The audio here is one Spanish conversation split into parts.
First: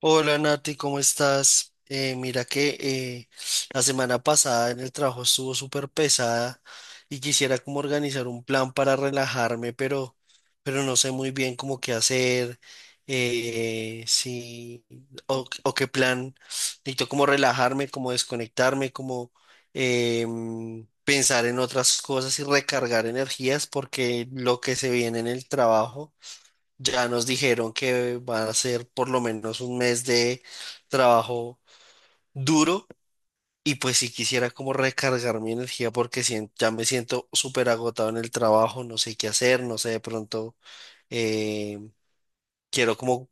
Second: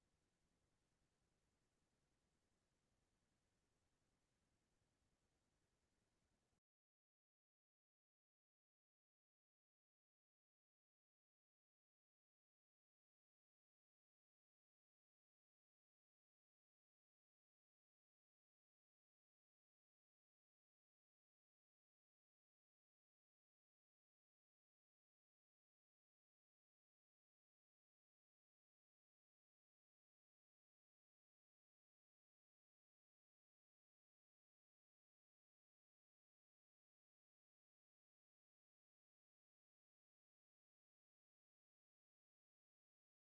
Hola Nati, ¿cómo estás? Mira que la semana pasada en el trabajo estuvo súper pesada y quisiera como organizar un plan para relajarme, pero no sé muy bien cómo qué hacer, si, o qué plan. Necesito como relajarme, como desconectarme, como pensar en otras cosas y recargar energías porque lo que se viene en el trabajo. Ya nos dijeron que va a ser por lo menos un mes de trabajo duro y pues si quisiera como recargar mi energía porque ya me siento súper agotado en el trabajo, no sé qué hacer, no sé, de pronto eh, quiero como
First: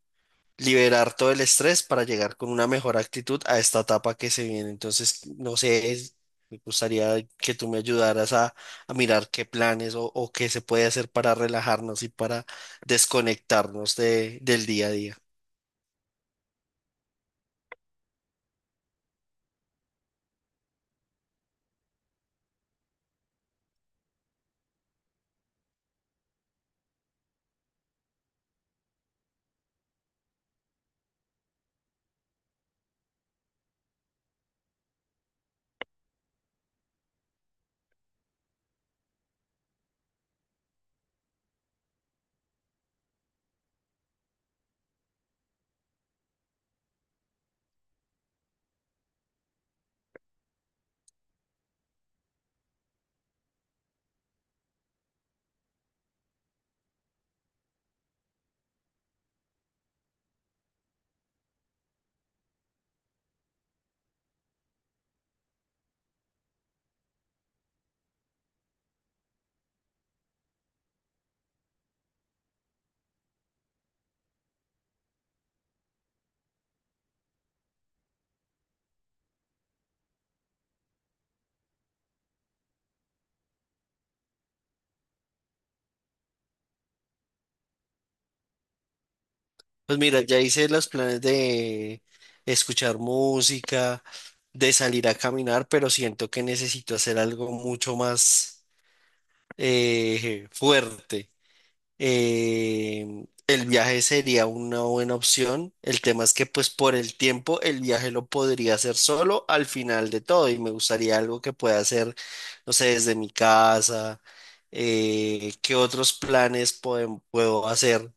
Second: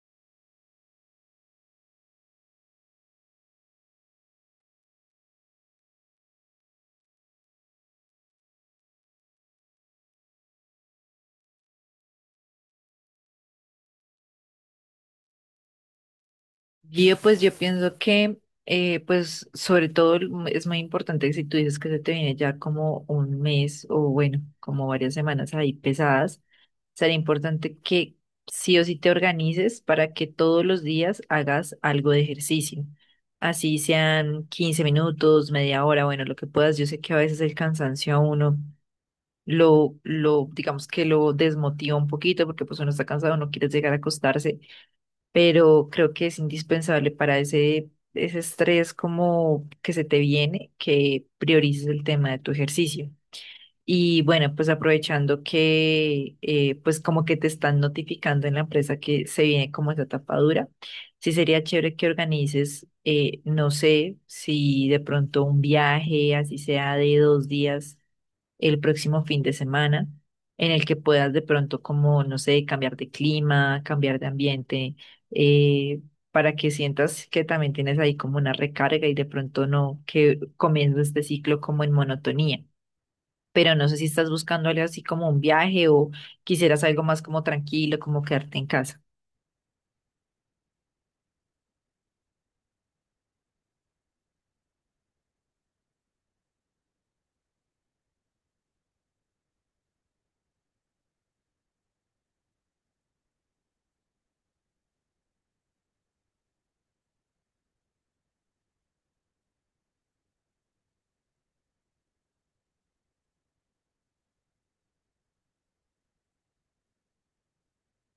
liberar todo el estrés para llegar con una mejor actitud a esta etapa que se viene. Entonces, no sé, me gustaría que tú me ayudaras a mirar qué planes o qué se puede hacer para relajarnos y para desconectarnos del día a día. Yo pienso que pues sobre todo es muy importante que si tú dices que se te viene ya como un mes o bueno, como varias semanas ahí pesadas, sería importante que sí o sí te organices para que todos los días hagas algo de ejercicio. Así sean 15 minutos, media hora, bueno, lo que puedas. Yo sé que a veces el cansancio a uno digamos que lo desmotiva un poquito porque pues uno está cansado, no quiere llegar a acostarse, pero creo que es indispensable para ese estrés como que se te viene, que priorices el tema de tu ejercicio. Y bueno, pues aprovechando que pues como que te están notificando en la empresa que se viene como esa tapadura, sí sería chévere que organices, no sé, si de pronto un viaje, así sea de dos días el próximo fin de semana, en el que puedas de pronto como, no sé, cambiar de clima, cambiar de ambiente, eh, para que sientas que también tienes ahí como una recarga y de pronto no, que comienza este ciclo como en monotonía. Pero no sé si estás buscando algo así como un viaje o quisieras algo más como tranquilo, como quedarte en casa. Pues mira, ya hice los planes de escuchar música, de salir a caminar, pero siento que necesito hacer algo mucho más fuerte. El viaje sería una buena opción. El tema es que pues por el tiempo el viaje lo podría hacer solo al final de todo y me gustaría algo que pueda hacer, no sé, desde mi casa. ¿Qué otros planes puedo hacer?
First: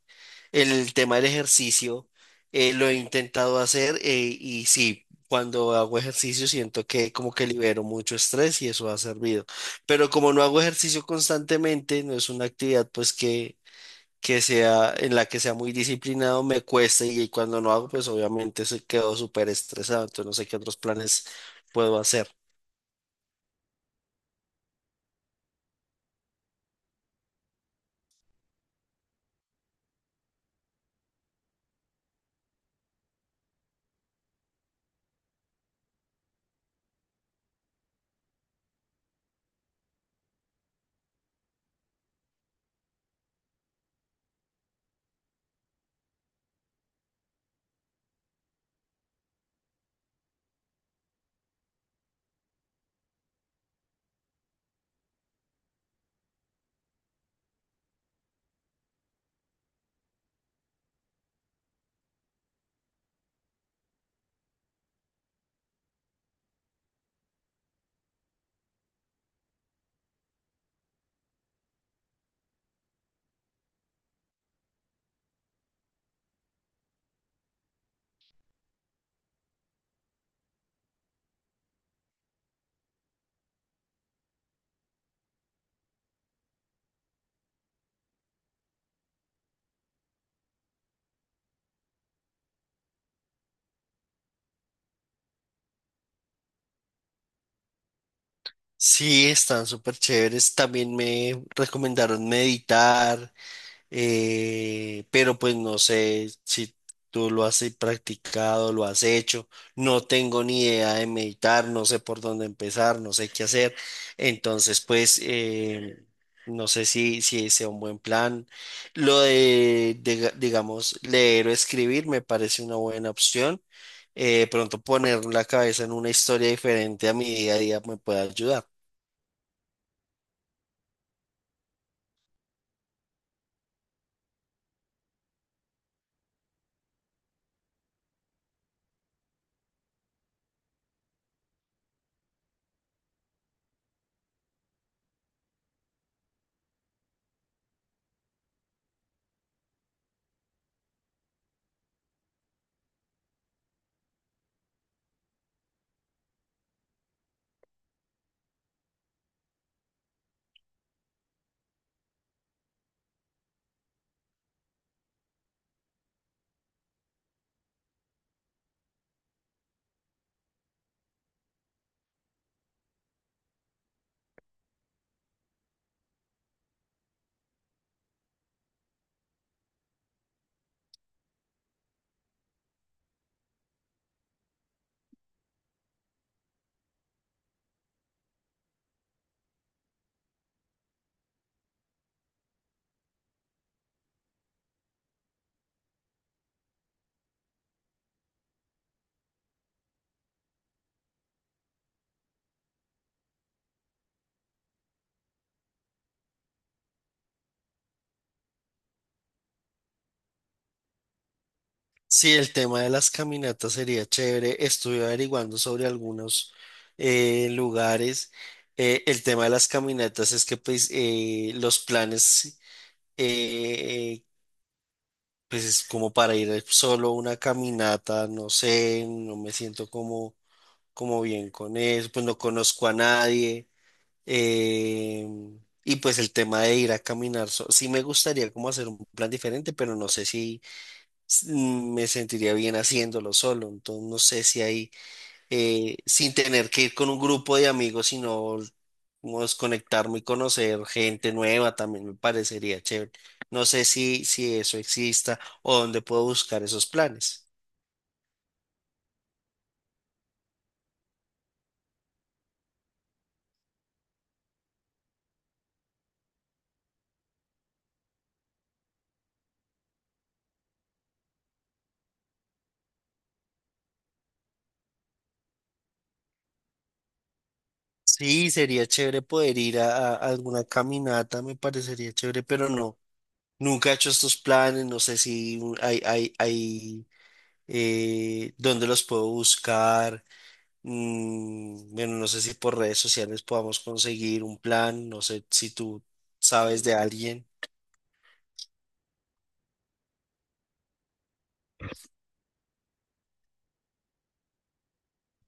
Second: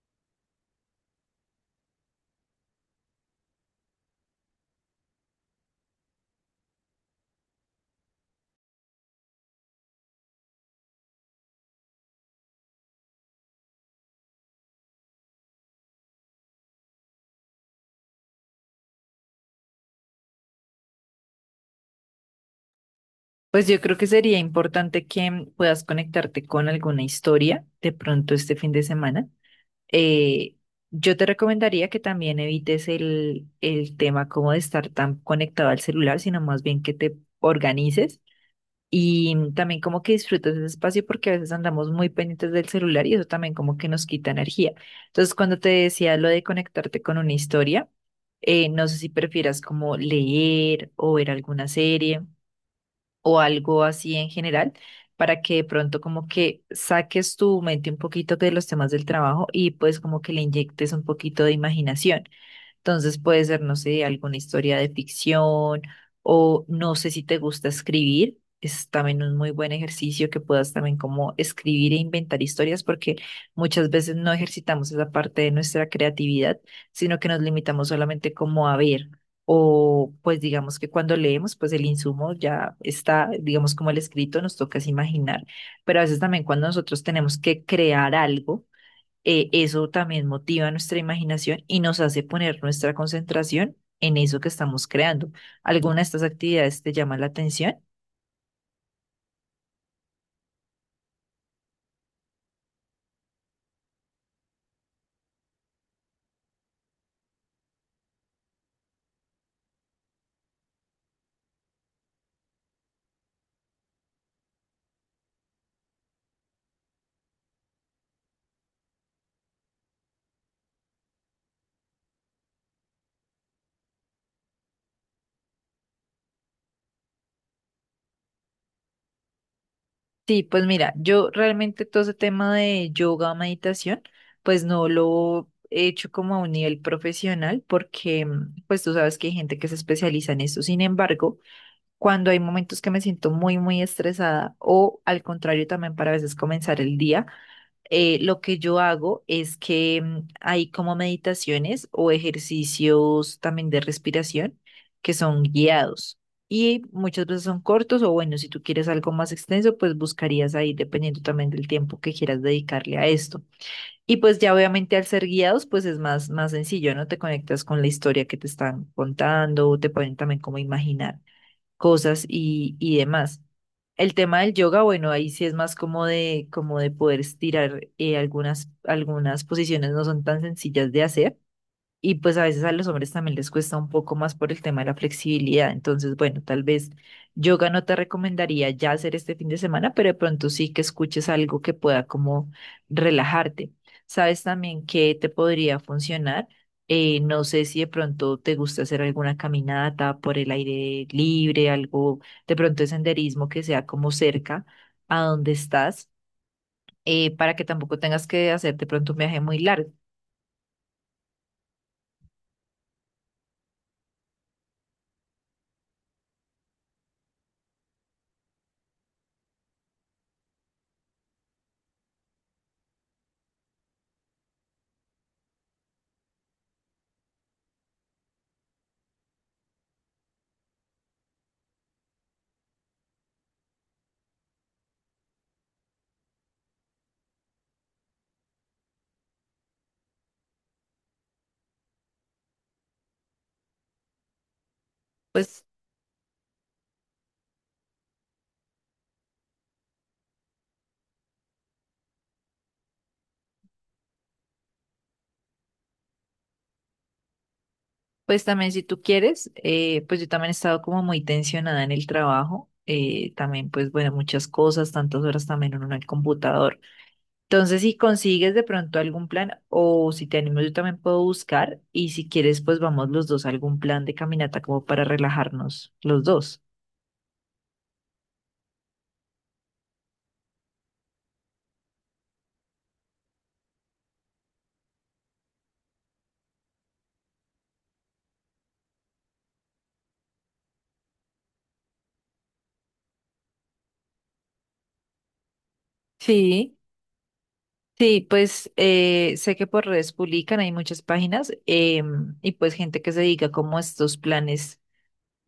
El tema del ejercicio lo he intentado hacer y sí, cuando hago ejercicio siento que como que libero mucho estrés y eso ha servido. Pero como no hago ejercicio constantemente, no es una actividad pues que sea en la que sea muy disciplinado, me cuesta y cuando no hago pues obviamente se quedo súper estresado, entonces no sé qué otros planes puedo hacer. Pues yo creo que sería importante que puedas conectarte con alguna historia de pronto este fin de semana. eh, yo te recomendaría que también evites el tema como de estar tan conectado al celular, sino más bien que te organices y también como que disfrutes ese espacio, porque a veces andamos muy pendientes del celular y eso también como que nos quita energía. Entonces, cuando te decía lo de conectarte con una historia, no sé si prefieras como leer o ver alguna serie o algo así en general, para que de pronto como que saques tu mente un poquito de los temas del trabajo y pues como que le inyectes un poquito de imaginación. Entonces puede ser, no sé, alguna historia de ficción, o no sé si te gusta escribir. Es también un muy buen ejercicio que puedas también como escribir e inventar historias, porque muchas veces no ejercitamos esa parte de nuestra creatividad, sino que nos limitamos solamente como a ver, o pues digamos que cuando leemos pues el insumo ya está, digamos como el escrito, nos toca es imaginar, pero a veces también cuando nosotros tenemos que crear algo, eso también motiva nuestra imaginación y nos hace poner nuestra concentración en eso que estamos creando. ¿Alguna de estas actividades te llama la atención? Sí, están súper chéveres. También me recomendaron meditar. Pero pues no sé si tú lo has practicado, lo has hecho, no tengo ni idea de meditar, no sé por dónde empezar, no sé qué hacer, entonces pues no sé si sea un buen plan. Lo de, digamos, leer o escribir me parece una buena opción. Pronto poner la cabeza en una historia diferente a mi día a día me puede ayudar. Sí, pues mira, yo realmente todo ese tema de yoga, meditación, pues no lo he hecho como a un nivel profesional porque pues tú sabes que hay gente que se especializa en eso. Sin embargo, cuando hay momentos que me siento muy, muy estresada o al contrario también para a veces comenzar el día, lo que yo hago es que hay como meditaciones o ejercicios también de respiración que son guiados y muchas veces son cortos, o bueno, si tú quieres algo más extenso, pues buscarías ahí dependiendo también del tiempo que quieras dedicarle a esto. Y pues ya obviamente al ser guiados, pues es más, más sencillo, ¿no? Te conectas con la historia que te están contando, te pueden también como imaginar cosas y demás. El tema del yoga, bueno, ahí sí es más como como de poder estirar, algunas posiciones no son tan sencillas de hacer, y pues a veces a los hombres también les cuesta un poco más por el tema de la flexibilidad. Entonces, bueno, tal vez yoga no te recomendaría ya hacer este fin de semana, pero de pronto sí que escuches algo que pueda como relajarte. ¿Sabes también qué te podría funcionar? No sé si de pronto te gusta hacer alguna caminata por el aire libre, algo de pronto de senderismo que sea como cerca a donde estás, para que tampoco tengas que hacer de pronto un viaje muy largo. Sí, el tema de las caminatas sería chévere. Estuve averiguando sobre algunos lugares. El tema de las caminatas es que pues, los planes, eh, pues es como para ir solo a una caminata, no sé, no me siento como, como bien con eso, pues no conozco a nadie. Eh, y pues el tema de ir a caminar, sí me gustaría como hacer un plan diferente, pero no sé si mm, me sentiría bien haciéndolo solo. Entonces, no sé si ahí pues sin tener que ir con un grupo de amigos, sino como desconectarme y conocer gente nueva también me parecería chévere. No sé si, si eso exista o dónde puedo buscar esos planes. Pues también si tú quieres, pues yo también he estado como muy tensionada en el trabajo, también pues bueno, muchas cosas, tantas horas también uno en el computador. Entonces, si consigues de pronto algún plan o si te animo, yo también puedo buscar, y si quieres pues vamos los dos a algún plan de caminata como para relajarnos los dos. Sí, sería chévere poder ir a alguna caminata, me parecería chévere, pero no, nunca he hecho estos planes, no sé si hay, dónde los puedo buscar. Mm, bueno, no sé si por redes sociales podamos conseguir un plan, no sé si tú Sí, sabes de alguien. sí, pues sé que por redes publican, hay muchas páginas, y pues gente que se dedica como a estos planes.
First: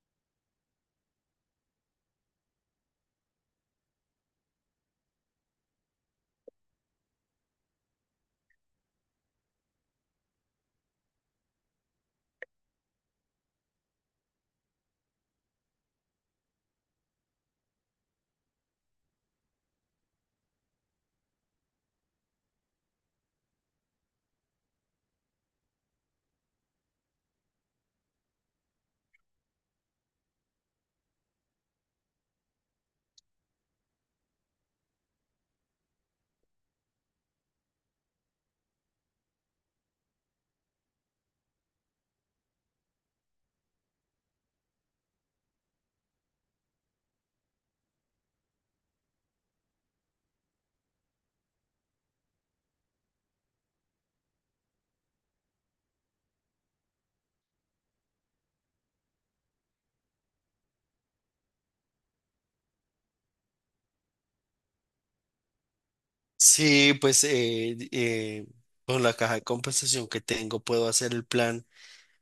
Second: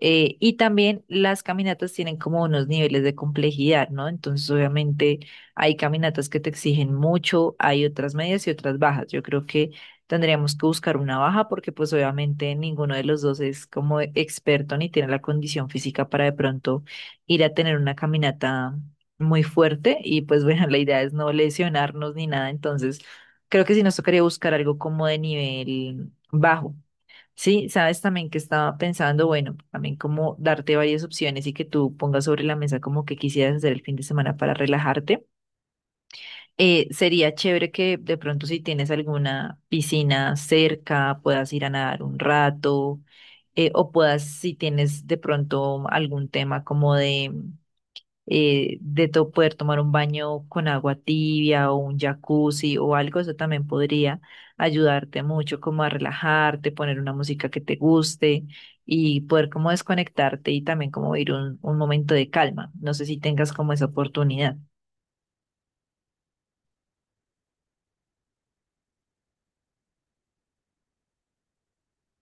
Y también las caminatas tienen como unos niveles de complejidad, ¿no? Entonces, obviamente, hay caminatas que te exigen mucho, hay otras medias y otras bajas. Yo creo que tendríamos que buscar una baja porque, pues, obviamente, ninguno de los dos es como experto ni tiene la condición física para de pronto ir a tener una caminata muy fuerte. Y, pues, bueno, la idea es no lesionarnos ni nada. Entonces, creo que sí nos tocaría buscar algo como de nivel bajo. Sí, sabes también que estaba pensando, bueno, también como darte varias opciones y que tú pongas sobre la mesa como que quisieras hacer el fin de semana para relajarte. Sería chévere que de pronto si tienes alguna piscina cerca, puedas ir a nadar un rato, o puedas, si tienes de pronto algún tema como poder tomar un baño con agua tibia o un jacuzzi o algo, eso también podría ayudarte mucho como a relajarte, poner una música que te guste y poder como desconectarte y también como ir un momento de calma. No sé si tengas como esa oportunidad. Sí, pues con la caja de compensación que tengo puedo hacer el plan,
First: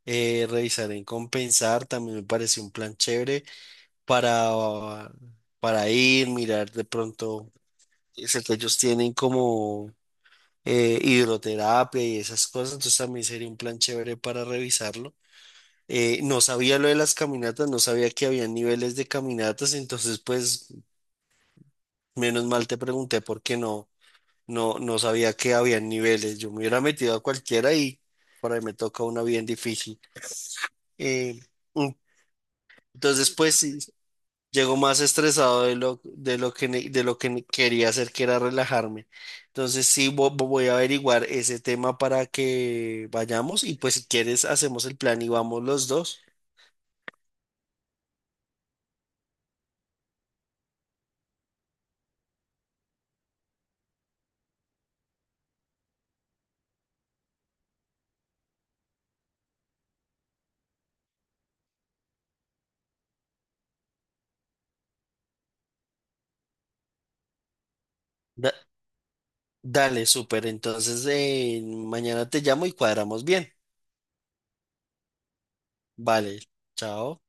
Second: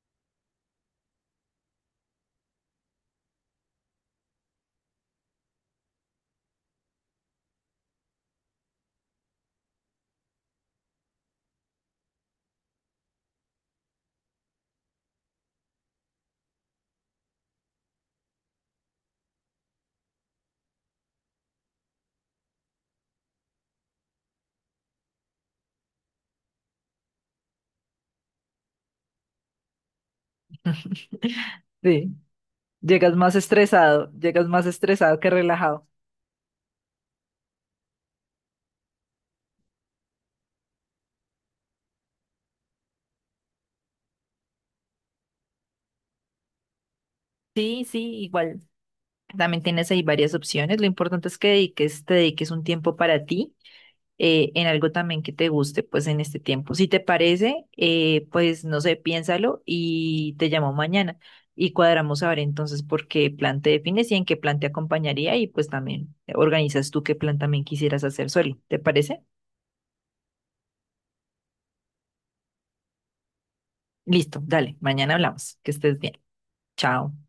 revisar en compensar, también me parece un plan chévere para, ah, para ir, mirar de pronto, sé que ellos tienen como hidroterapia y esas cosas, entonces también sería un plan chévere para revisarlo. No sabía lo de las caminatas, no sabía que había niveles de caminatas, entonces pues menos mal te pregunté porque no sabía que había niveles. Yo me hubiera metido a cualquiera y por ahí me toca una bien difícil. Eh, mm, Sí, entonces pues sí, llegas más llego más estresado que estresado relajado. De lo que, ne- de lo que ne- quería hacer, que era relajarme. Entonces sí, voy a averiguar ese tema para que vayamos y pues si quieres hacemos el plan y vamos los dos. Sí, sí, igual. También tienes ahí varias opciones. Lo importante es que te dediques un tiempo para ti, en algo también que te guste, pues en este tiempo. Si te parece, pues no sé, piénsalo y te llamo mañana y cuadramos a ver entonces por qué plan te defines y en qué plan te acompañaría, y pues también organizas tú qué plan también quisieras hacer solo. ¿Te parece? Dale, súper. Entonces, mañana te llamo y cuadramos bien. Listo, dale, mañana hablamos. Que estés bien. Vale, Chao. chao.